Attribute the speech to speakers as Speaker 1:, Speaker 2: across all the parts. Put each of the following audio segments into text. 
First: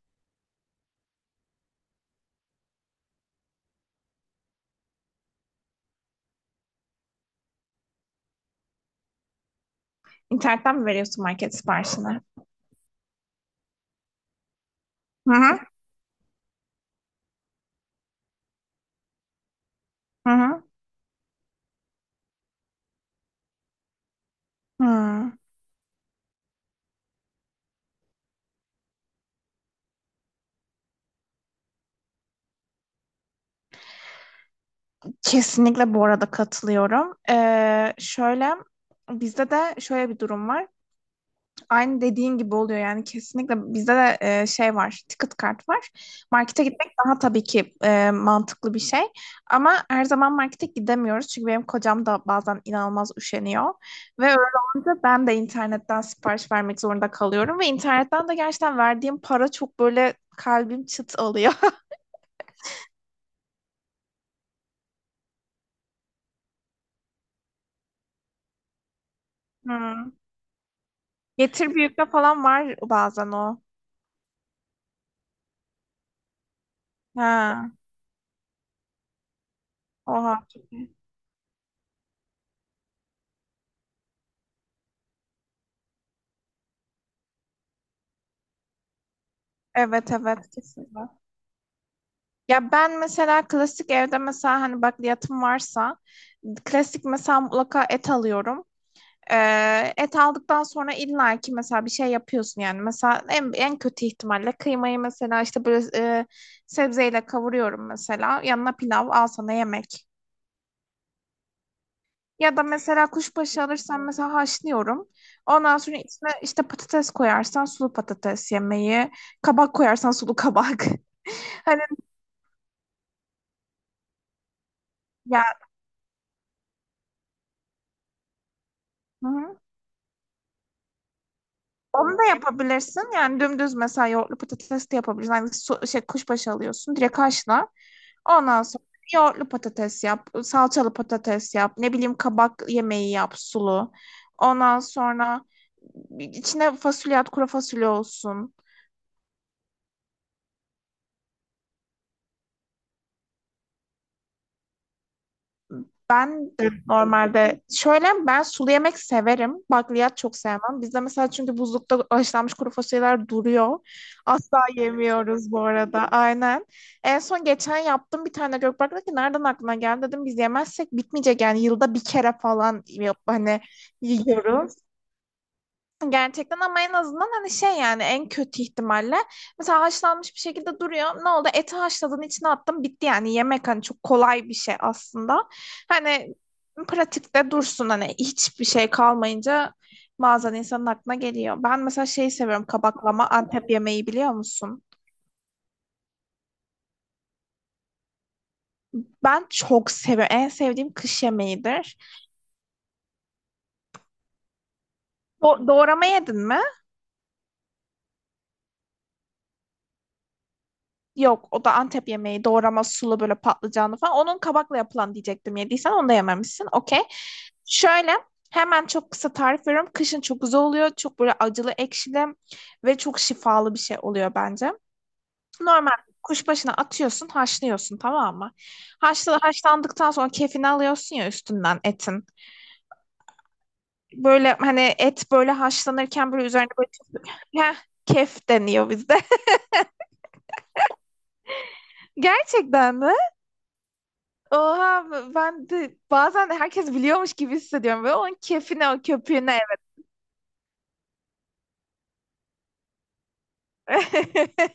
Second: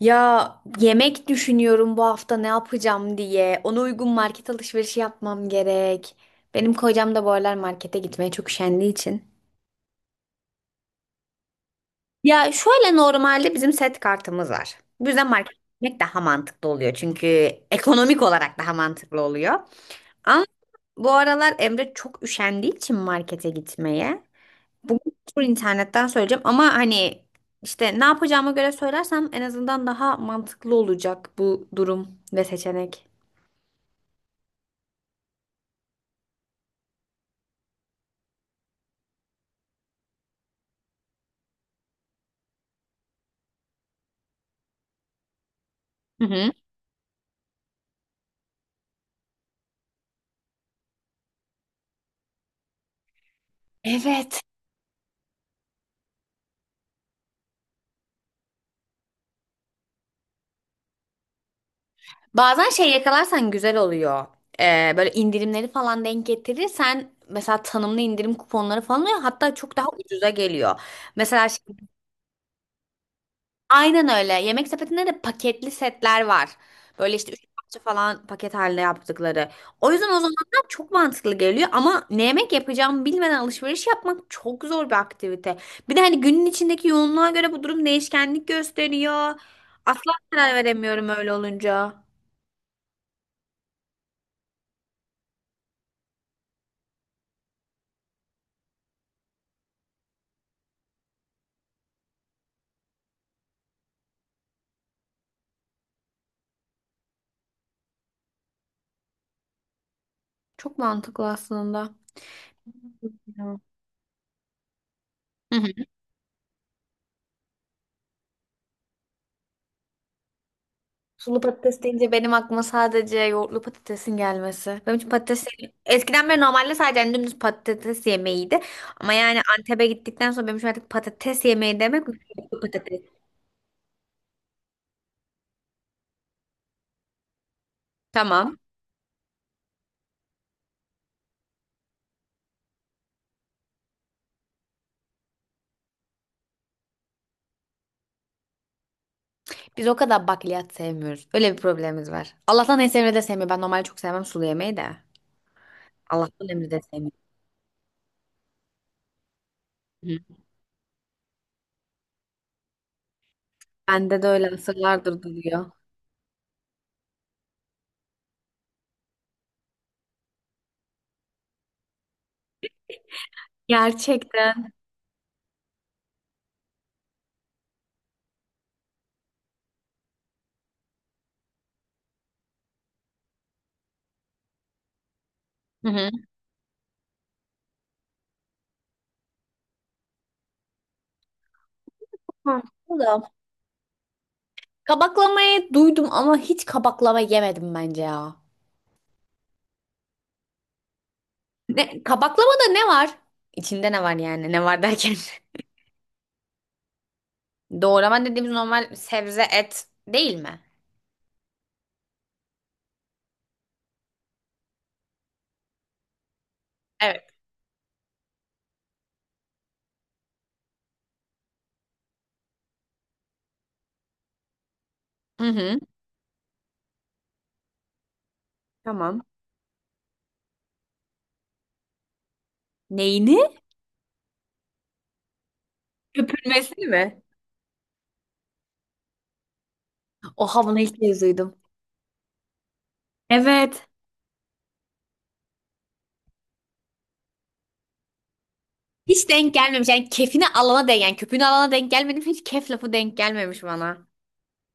Speaker 1: Ya yemek düşünüyorum bu hafta ne yapacağım diye. Ona uygun market alışverişi yapmam gerek. Benim kocam da bu aralar markete gitmeye çok üşendiği için.
Speaker 2: İnternetten mi veriyorsun market siparişini?
Speaker 1: Ya şöyle normalde bizim set kartımız var. Bu yüzden
Speaker 2: Hı
Speaker 1: markete
Speaker 2: hı.
Speaker 1: gitmek daha mantıklı oluyor. Çünkü ekonomik olarak daha mantıklı oluyor.
Speaker 2: Hı
Speaker 1: Ama
Speaker 2: hı.
Speaker 1: bu aralar Emre çok üşendiği için markete gitmeye. Bugün
Speaker 2: Hı.
Speaker 1: tur internetten söyleyeceğim ama hani işte ne yapacağıma göre söylersem en azından daha mantıklı olacak bu durum ve seçenek.
Speaker 2: Kesinlikle bu arada katılıyorum. Şöyle bizde de şöyle bir durum var. Aynı dediğin gibi oluyor yani kesinlikle bizde de şey var, ticket kart var.
Speaker 1: Hı hı.
Speaker 2: Markete gitmek daha tabii ki mantıklı bir şey, ama her zaman markete gidemiyoruz çünkü benim kocam da bazen inanılmaz üşeniyor ve öyle
Speaker 1: Evet.
Speaker 2: olunca ben de internetten sipariş vermek zorunda kalıyorum, ve internetten de gerçekten verdiğim para çok, böyle kalbim çıt oluyor.
Speaker 1: Bazen şey yakalarsan güzel oluyor. Böyle indirimleri falan denk getirirsen mesela tanımlı indirim kuponları falan oluyor. Hatta çok daha
Speaker 2: Hmm.
Speaker 1: ucuza geliyor. Mesela
Speaker 2: Getir büyükte falan var bazen o.
Speaker 1: aynen öyle. Yemek sepetinde de paketli setler var. Böyle işte üç
Speaker 2: Ha,
Speaker 1: parça falan paket halinde yaptıkları. O yüzden o
Speaker 2: oha.
Speaker 1: zamanlar çok mantıklı geliyor ama ne yemek yapacağımı bilmeden alışveriş yapmak çok zor bir aktivite. Bir de hani günün içindeki yoğunluğa göre bu durum değişkenlik gösteriyor.
Speaker 2: Evet,
Speaker 1: Asla
Speaker 2: evet,
Speaker 1: karar
Speaker 2: kesinlikle.
Speaker 1: veremiyorum öyle olunca.
Speaker 2: Ya ben mesela klasik, evde mesela hani bakliyatım varsa, klasik mesela mutlaka et alıyorum. Et aldıktan sonra illa ki mesela bir şey yapıyorsun yani, mesela en kötü ihtimalle kıymayı mesela işte böyle sebzeyle kavuruyorum, mesela yanına pilav, al sana yemek.
Speaker 1: Çok mantıklı aslında.
Speaker 2: Ya da mesela
Speaker 1: Ya.
Speaker 2: kuşbaşı alırsan, mesela haşlıyorum.
Speaker 1: Hı hı.
Speaker 2: Ondan sonra içine işte patates koyarsan sulu patates yemeği, kabak koyarsan sulu kabak.
Speaker 1: Sulu
Speaker 2: Hani,
Speaker 1: patates deyince benim aklıma sadece yoğurtlu patatesin gelmesi. Benim için patates
Speaker 2: ya,
Speaker 1: eskiden beri normalde sadece hani dümdüz patates yemeğiydi. Ama
Speaker 2: hı
Speaker 1: yani
Speaker 2: hı.
Speaker 1: Antep'e gittikten sonra benim için artık patates yemeği demek
Speaker 2: Onu da
Speaker 1: yoğurtlu patates.
Speaker 2: yapabilirsin. Yani dümdüz mesela yoğurtlu patates de yapabilirsin. Hani, şey, kuşbaşı alıyorsun. Direkt haşla.
Speaker 1: Tamam.
Speaker 2: Ondan sonra yoğurtlu patates yap. Salçalı patates yap. Ne bileyim kabak yemeği yap, sulu. Ondan sonra içine fasulye at. Kuru fasulye olsun.
Speaker 1: Biz o kadar bakliyat sevmiyoruz. Öyle bir problemimiz var. Allah'tan en sevmediği de sevmiyor. Ben normalde çok sevmem sulu yemeği de. Allah'tan
Speaker 2: Ben
Speaker 1: emri
Speaker 2: de
Speaker 1: de sevmiyor.
Speaker 2: normalde şöyle, ben sulu yemek severim. Bakliyat
Speaker 1: Hı.
Speaker 2: çok sevmem. Bizde mesela, çünkü buzlukta haşlanmış kuru fasulyeler duruyor.
Speaker 1: Bende de öyle
Speaker 2: Asla
Speaker 1: asırlardır
Speaker 2: yemiyoruz bu
Speaker 1: duruyor.
Speaker 2: arada. Aynen. En son geçen yaptım, bir tane Gökberk dedi ki nereden aklına geldi, dedim biz yemezsek bitmeyecek yani, yılda bir kere falan yap, hani
Speaker 1: Gerçekten.
Speaker 2: yiyoruz. Gerçekten, ama en azından hani, şey yani en kötü ihtimalle mesela haşlanmış bir şekilde duruyor. Ne oldu? Eti haşladın, içine attın, bitti, yani yemek hani çok kolay bir şey aslında.
Speaker 1: Hı hı.
Speaker 2: Hani, pratikte dursun, hani hiçbir şey kalmayınca bazen insanın aklına geliyor. Ben mesela şeyi seviyorum,
Speaker 1: Mantıklı
Speaker 2: kabaklama,
Speaker 1: da.
Speaker 2: Antep yemeği, biliyor musun?
Speaker 1: Kabaklamayı duydum ama hiç kabaklama yemedim bence ya.
Speaker 2: Ben çok seviyorum. En sevdiğim kış yemeğidir.
Speaker 1: Ne, kabaklamada ne var? İçinde ne var yani? Ne var derken?
Speaker 2: Doğrama yedin mi?
Speaker 1: Doğrama dediğimiz normal sebze et değil mi?
Speaker 2: Yok, o da Antep yemeği, doğrama sulu böyle patlıcanlı falan. Onun kabakla yapılan diyecektim, yediysen onu da yememişsin. Okey.
Speaker 1: Evet.
Speaker 2: Şöyle, hemen çok kısa tarif veriyorum. Kışın çok güzel oluyor. Çok böyle acılı ekşili ve çok şifalı bir şey oluyor bence.
Speaker 1: Hı hı.
Speaker 2: Normal kuşbaşına atıyorsun, haşlıyorsun, tamam mı?
Speaker 1: Tamam.
Speaker 2: Haşlandıktan sonra kefini alıyorsun ya, üstünden etin.
Speaker 1: Neyini?
Speaker 2: Böyle hani et böyle haşlanırken böyle üzerine
Speaker 1: Köpürmesini
Speaker 2: böyle,
Speaker 1: mi?
Speaker 2: heh, kef deniyor bizde.
Speaker 1: Oha bunu ilk kez duydum.
Speaker 2: Gerçekten mi?
Speaker 1: Evet.
Speaker 2: Oha, ben de bazen herkes biliyormuş gibi hissediyorum. Böyle onun keyfine, o
Speaker 1: Hiç
Speaker 2: köpüğüne,
Speaker 1: denk gelmemiş. Yani kefini alana denk. Yani köpüğünü alana denk gelmedim. Hiç kef lafı denk gelmemiş bana.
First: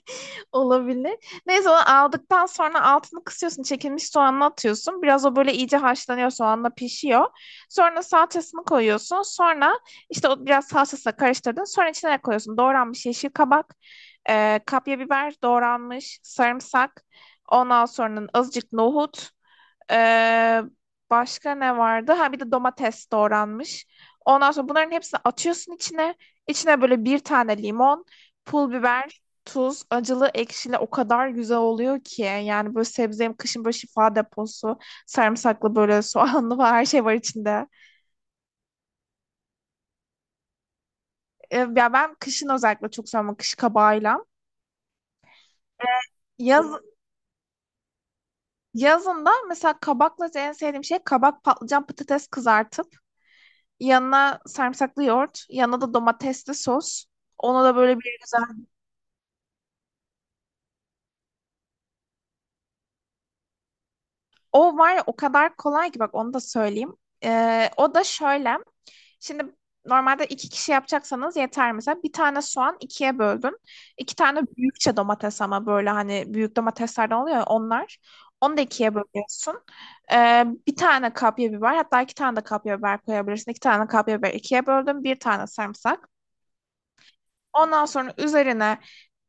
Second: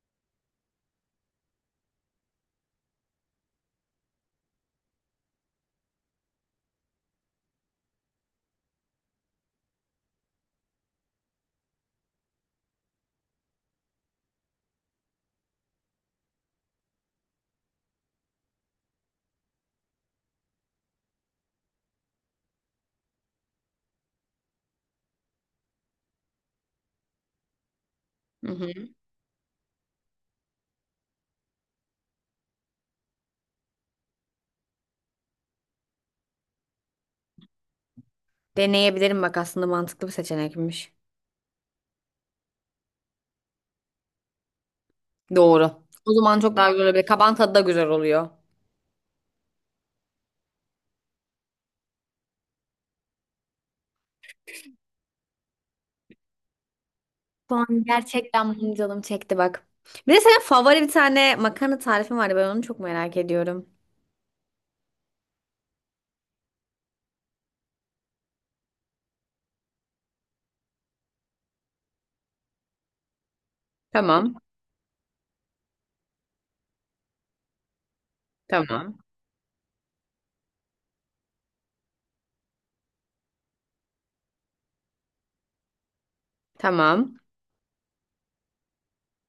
Speaker 2: olabilir. Neyse, onu aldıktan sonra altını kısıyorsun. Çekilmiş soğanını atıyorsun. Biraz o böyle iyice haşlanıyor, soğanla pişiyor. Sonra salçasını koyuyorsun. Sonra işte o biraz salçasıyla karıştırdın. Sonra içine ne koyuyorsun? Doğranmış yeşil kabak, kapya biber doğranmış, sarımsak. Ondan sonra azıcık nohut. Ee, Başka ne vardı? Ha, bir de domates doğranmış. Ondan sonra bunların hepsini atıyorsun içine. İçine böyle bir tane limon,
Speaker 1: Hı hı.
Speaker 2: pul biber, tuz, acılı, ekşili, o kadar güzel oluyor ki. Yani böyle sebze, kışın böyle şifa deposu, sarımsaklı böyle soğanlı falan, her şey var içinde.
Speaker 1: Deneyebilirim bak aslında mantıklı bir seçenekmiş.
Speaker 2: Ya ben kışın özellikle çok seviyorum, kış kabağıyla.
Speaker 1: Doğru. O zaman çok
Speaker 2: Yaz,
Speaker 1: daha güzel olabilir. Kabağın tadı da güzel oluyor.
Speaker 2: Yazında mesela kabakla en sevdiğim şey, kabak, patlıcan, patates kızartıp yanına sarımsaklı yoğurt, yanına da domatesli sos.
Speaker 1: Şu
Speaker 2: Ona da
Speaker 1: an
Speaker 2: böyle bir
Speaker 1: gerçekten
Speaker 2: güzel.
Speaker 1: benim canım çekti bak. Bir de senin favori bir tane makarna tarifin vardı. Ben onu çok merak ediyorum.
Speaker 2: O var ya, o kadar kolay ki, bak onu da söyleyeyim. O da şöyle. Şimdi normalde iki kişi yapacaksanız yeter mesela. Bir tane soğan ikiye böldün. İki
Speaker 1: Tamam,
Speaker 2: tane büyükçe domates, ama böyle hani büyük domateslerden oluyor ya onlar. Onu da ikiye
Speaker 1: tamam,
Speaker 2: bölüyorsun. Bir tane kapya biber, hatta iki tane de kapya biber koyabilirsin. İki tane kapya biber ikiye böldüm. Bir tane sarımsak.
Speaker 1: tamam,
Speaker 2: Ondan sonra üzerine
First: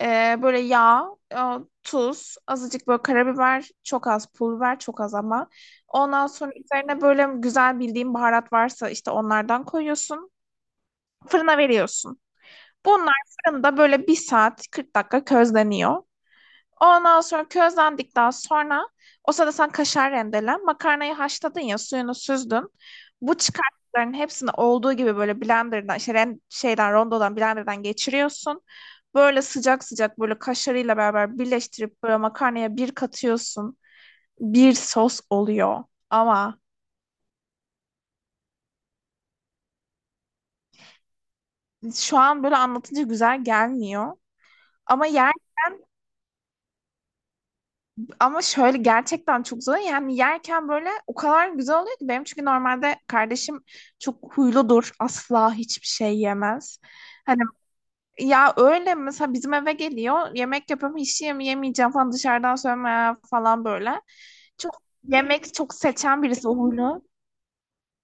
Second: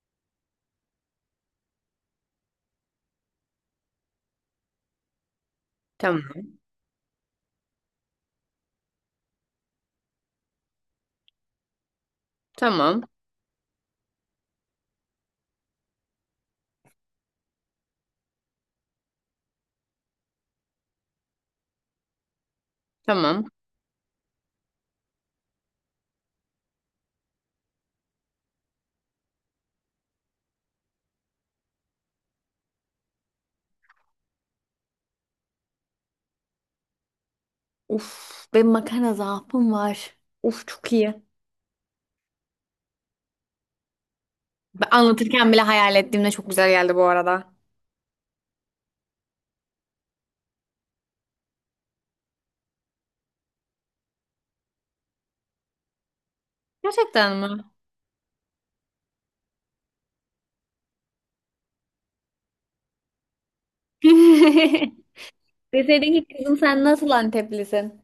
Speaker 2: böyle yağ, e, tuz, azıcık böyle karabiber, çok az pul biber, çok az ama. Ondan
Speaker 1: tamam,
Speaker 2: sonra üzerine böyle güzel bildiğin baharat varsa işte onlardan koyuyorsun. Fırına veriyorsun.
Speaker 1: tamam,
Speaker 2: Bunlar fırında böyle 1 saat 40 dakika közleniyor. Ondan sonra közlendikten sonra o sırada sen kaşar rendelen, makarnayı haşladın ya, suyunu süzdün. Bu
Speaker 1: tamam.
Speaker 2: çıkarttıkların hepsini olduğu gibi böyle blenderdan, işte şeyden, rondodan, blenderdan geçiriyorsun. Böyle sıcak sıcak böyle kaşarıyla beraber birleştirip böyle makarnaya bir katıyorsun. Bir sos oluyor. Ama
Speaker 1: Uf, benim makarna zaafım var. Uf çok iyi.
Speaker 2: şu an böyle anlatınca güzel gelmiyor.
Speaker 1: Ben
Speaker 2: Ama yer
Speaker 1: anlatırken bile hayal ettiğimde çok güzel geldi bu arada.
Speaker 2: Ama şöyle, gerçekten çok zor. Yani yerken böyle o kadar güzel oluyor ki, benim çünkü normalde kardeşim çok huyludur. Asla hiçbir şey yemez.
Speaker 1: Gerçekten
Speaker 2: Hani
Speaker 1: mi?
Speaker 2: ya, öyle mesela bizim eve geliyor, yemek yapıyorum, hiç yemeyeceğim falan, dışarıdan söyleme ya falan böyle. Çok yemek, çok
Speaker 1: Deseydin
Speaker 2: seçen
Speaker 1: ki
Speaker 2: birisi o,
Speaker 1: kızım sen
Speaker 2: huylu.
Speaker 1: nasıl Anteplisin?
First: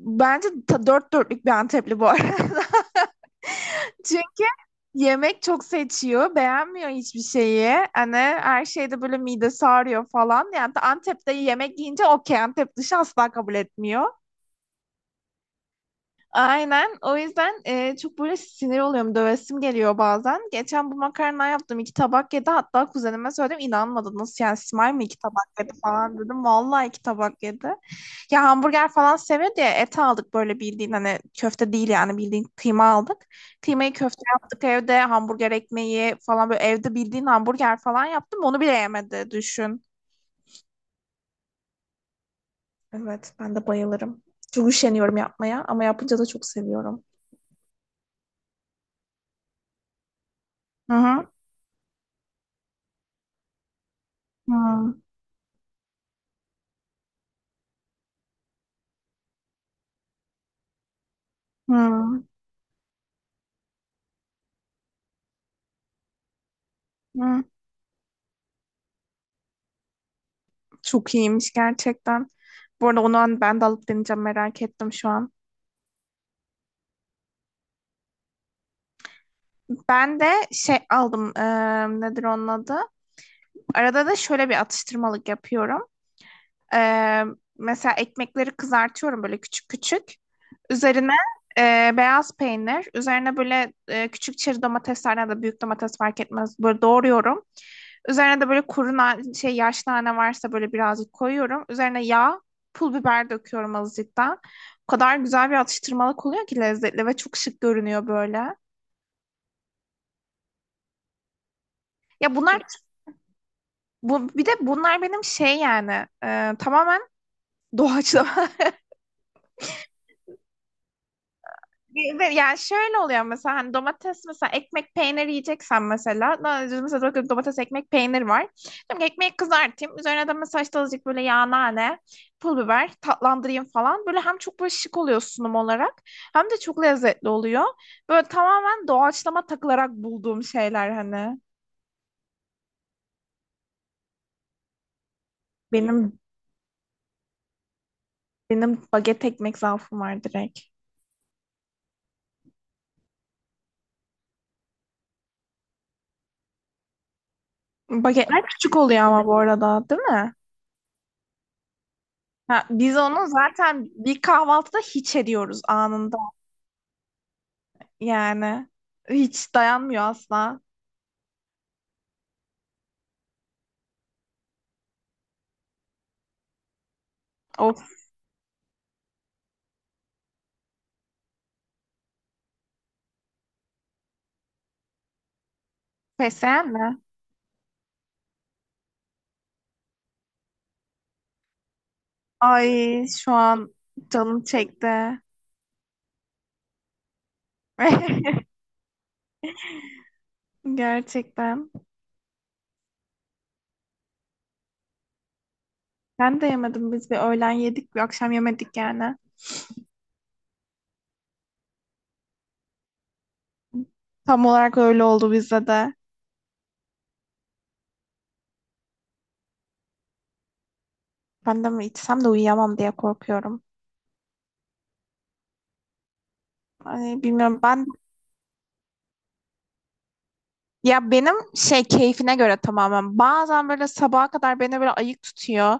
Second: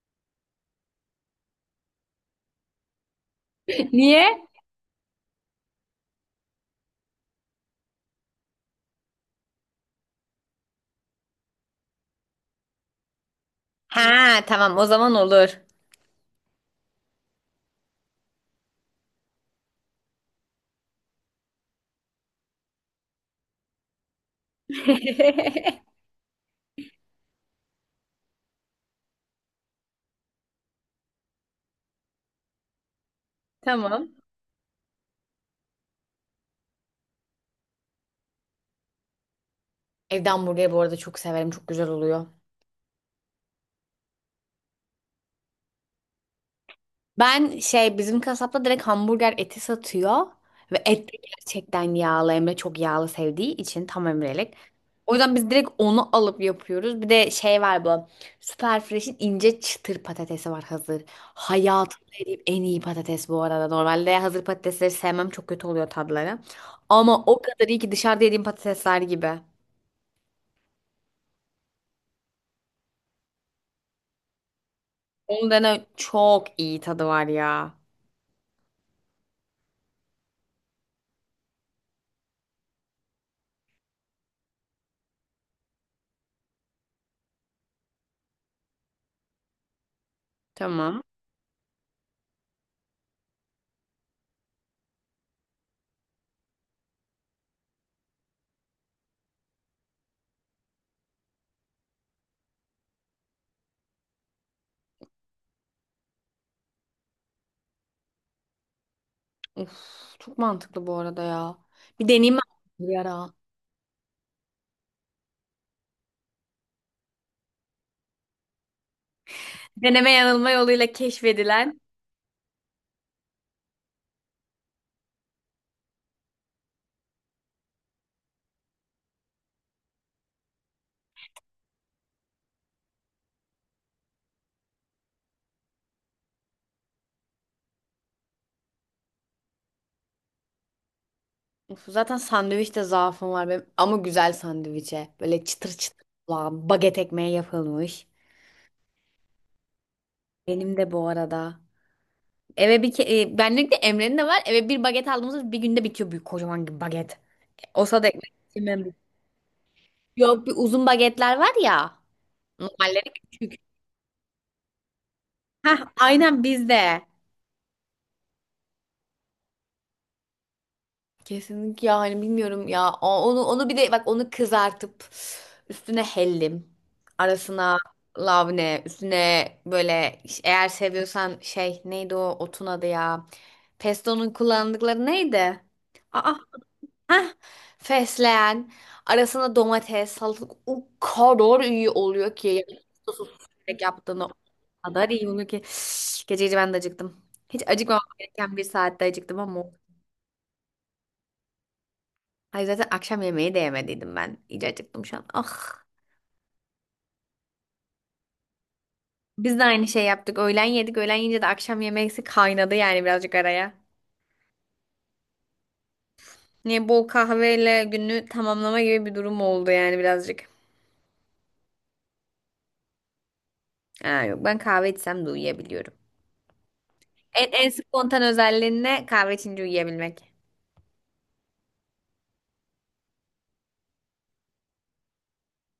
Speaker 2: Bence dört dörtlük bir Antepli bu arada.
Speaker 1: Niye?
Speaker 2: Çünkü yemek çok seçiyor, beğenmiyor hiçbir şeyi. Hani her şeyde böyle midesi ağrıyor falan. Yani Antep'te yemek yiyince okey, Antep dışı asla kabul etmiyor.
Speaker 1: Ha, tamam o zaman olur.
Speaker 2: Aynen. O yüzden çok böyle sinir oluyorum. Dövesim geliyor bazen. Geçen bu makarna yaptım, iki tabak yedi. Hatta kuzenime söyledim, inanmadı. Nasıl yani Simay mı iki tabak yedi
Speaker 1: Evde.
Speaker 2: falan, dedim. Vallahi iki tabak yedi. Ya hamburger falan seviyor diye et aldık, böyle bildiğin hani köfte değil yani, bildiğin kıyma aldık. Kıymayı
Speaker 1: Tamam.
Speaker 2: köfte yaptık evde. Hamburger ekmeği falan, böyle evde bildiğin hamburger falan yaptım. Onu bile yemedi, düşün.
Speaker 1: Evde hamburgeri bu arada çok severim. Çok güzel oluyor.
Speaker 2: Evet, ben de bayılırım. Çok üşeniyorum yapmaya ama yapınca da çok seviyorum.
Speaker 1: Ben şey bizim kasapta direkt hamburger eti satıyor ve
Speaker 2: Hı
Speaker 1: et de
Speaker 2: hı.
Speaker 1: gerçekten yağlı Emre çok yağlı sevdiği için tam Emre'lik.
Speaker 2: Hı.
Speaker 1: O yüzden biz direkt onu alıp yapıyoruz. Bir de şey var bu Süper Fresh'in ince çıtır patatesi var hazır. Hayatımda
Speaker 2: Hmm,
Speaker 1: yediğim en iyi patates bu arada. Normalde hazır patatesleri sevmem çok kötü oluyor tadları. Ama o
Speaker 2: hmm.
Speaker 1: kadar iyi ki dışarıda yediğim patatesler gibi.
Speaker 2: Çok iyiymiş gerçekten. Bu arada onu ben de alıp deneyeceğim, merak ettim şu an.
Speaker 1: Onun dene çok iyi tadı var ya.
Speaker 2: Ben de şey aldım, nedir onun adı? Arada da şöyle bir atıştırmalık yapıyorum. Eee, Mesela ekmekleri kızartıyorum böyle küçük küçük.
Speaker 1: Tamam.
Speaker 2: Üzerine beyaz peynir, üzerine böyle küçük çeri domatesler ya da büyük domates, fark etmez. Böyle doğruyorum. Üzerine de böyle kuru na- şey yaş nane varsa böyle birazcık koyuyorum. Üzerine yağ, pul biber döküyorum azıcıktan. O kadar güzel bir atıştırmalık oluyor ki, lezzetli ve çok şık görünüyor böyle.
Speaker 1: Uf, çok mantıklı bu arada ya. Bir deneyeyim
Speaker 2: Ya bunlar,
Speaker 1: ben bir ara.
Speaker 2: bu bir de bunlar benim şey yani, tamamen doğaçlama.
Speaker 1: Deneme yanılma yoluyla keşfedilen.
Speaker 2: Ve yani şöyle oluyor, mesela hani domates mesela ekmek peynir yiyeceksen mesela, mesela bakıyorum, domates, ekmek, peynir var. Diyorum ki ekmeği kızartayım. Üzerine de mesela işte azıcık böyle yağ, nane, pul biber, tatlandırayım falan. Böyle hem çok böyle şık oluyor sunum olarak, hem de çok lezzetli oluyor. Böyle tamamen doğaçlama takılarak bulduğum şeyler hani.
Speaker 1: Of, zaten sandviçte zaafım var benim. Ama güzel sandviçe. Böyle çıtır çıtır
Speaker 2: Benim
Speaker 1: olan baget ekmeği yapılmış.
Speaker 2: benim baget ekmek zaafım var direkt.
Speaker 1: Benim de bu arada. Eve bir benlik de Emre'nin de var. Eve bir baget aldığımızda bir günde bitiyor büyük kocaman gibi baget. Olsa da ekmek
Speaker 2: Bagetler küçük
Speaker 1: yemem.
Speaker 2: oluyor ama bu arada, değil mi?
Speaker 1: Yok bir uzun bagetler var ya.
Speaker 2: Ha, biz
Speaker 1: Normalleri
Speaker 2: onu
Speaker 1: küçük.
Speaker 2: zaten bir kahvaltıda hiç ediyoruz
Speaker 1: Hah
Speaker 2: anında.
Speaker 1: aynen bizde.
Speaker 2: Yani hiç dayanmıyor asla.
Speaker 1: Kesinlikle yani bilmiyorum ya. Onu onu bir de bak onu kızartıp üstüne hellim, arasına
Speaker 2: Of,
Speaker 1: lavne, üstüne böyle eğer seviyorsan şey neydi o otun adı ya? Pesto'nun kullandıkları neydi? Aa,
Speaker 2: fesleğen mi?
Speaker 1: heh, fesleğen, arasına domates, salatalık o kadar iyi oluyor ki. Yani
Speaker 2: Ay,
Speaker 1: sosu
Speaker 2: şu an
Speaker 1: sürekli yaptığını o
Speaker 2: canım
Speaker 1: kadar
Speaker 2: çekti.
Speaker 1: iyi oluyor ki. Gece gece ben de acıktım. Hiç acıkmamam gereken bir saatte acıktım ama
Speaker 2: Gerçekten.
Speaker 1: hayır zaten akşam yemeği de yemediydim ben. İyice acıktım şu an. Ah.
Speaker 2: Ben de yemedim. Biz bir öğlen yedik, bir akşam yemedik yani.
Speaker 1: Biz de aynı şey yaptık. Öğlen yedik. Öğlen yiyince de akşam yemeksi kaynadı yani birazcık araya.
Speaker 2: Tam olarak öyle oldu bizde de.
Speaker 1: Ne bol kahveyle günü tamamlama gibi bir durum oldu yani birazcık.
Speaker 2: Ben de mi içsem de uyuyamam diye korkuyorum.
Speaker 1: Aa, yok ben kahve içsem de uyuyabiliyorum.
Speaker 2: Ay,
Speaker 1: En,
Speaker 2: bilmiyorum,
Speaker 1: en
Speaker 2: ben
Speaker 1: spontan özelliğin ne? Kahve içince uyuyabilmek.
Speaker 2: ya, benim şey, keyfine göre tamamen. Bazen böyle sabaha kadar beni böyle ayık tutuyor.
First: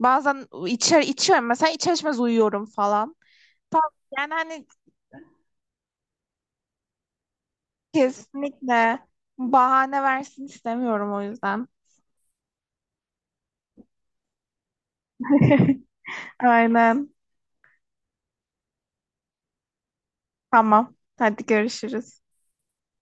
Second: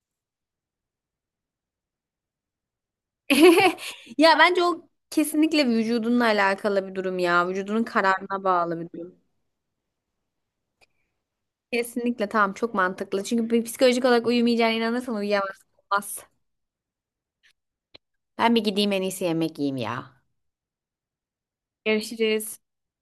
Speaker 2: Bazen içer içiyorum mesela, içer içmez uyuyorum falan. Tam- yani
Speaker 1: Ya bence
Speaker 2: hani,
Speaker 1: o kesinlikle vücudunla alakalı bir durum ya. Vücudunun kararına bağlı bir
Speaker 2: kesinlikle.
Speaker 1: durum.
Speaker 2: Bahane versin istemiyorum o yüzden.
Speaker 1: Kesinlikle tamam çok mantıklı. Çünkü bir psikolojik olarak uyumayacağına inanırsan uyuyamazsın. Olmaz.
Speaker 2: Aynen.
Speaker 1: Ben bir gideyim en iyisi yemek yiyeyim ya.
Speaker 2: Tamam. Hadi görüşürüz.
Speaker 1: Görüşürüz.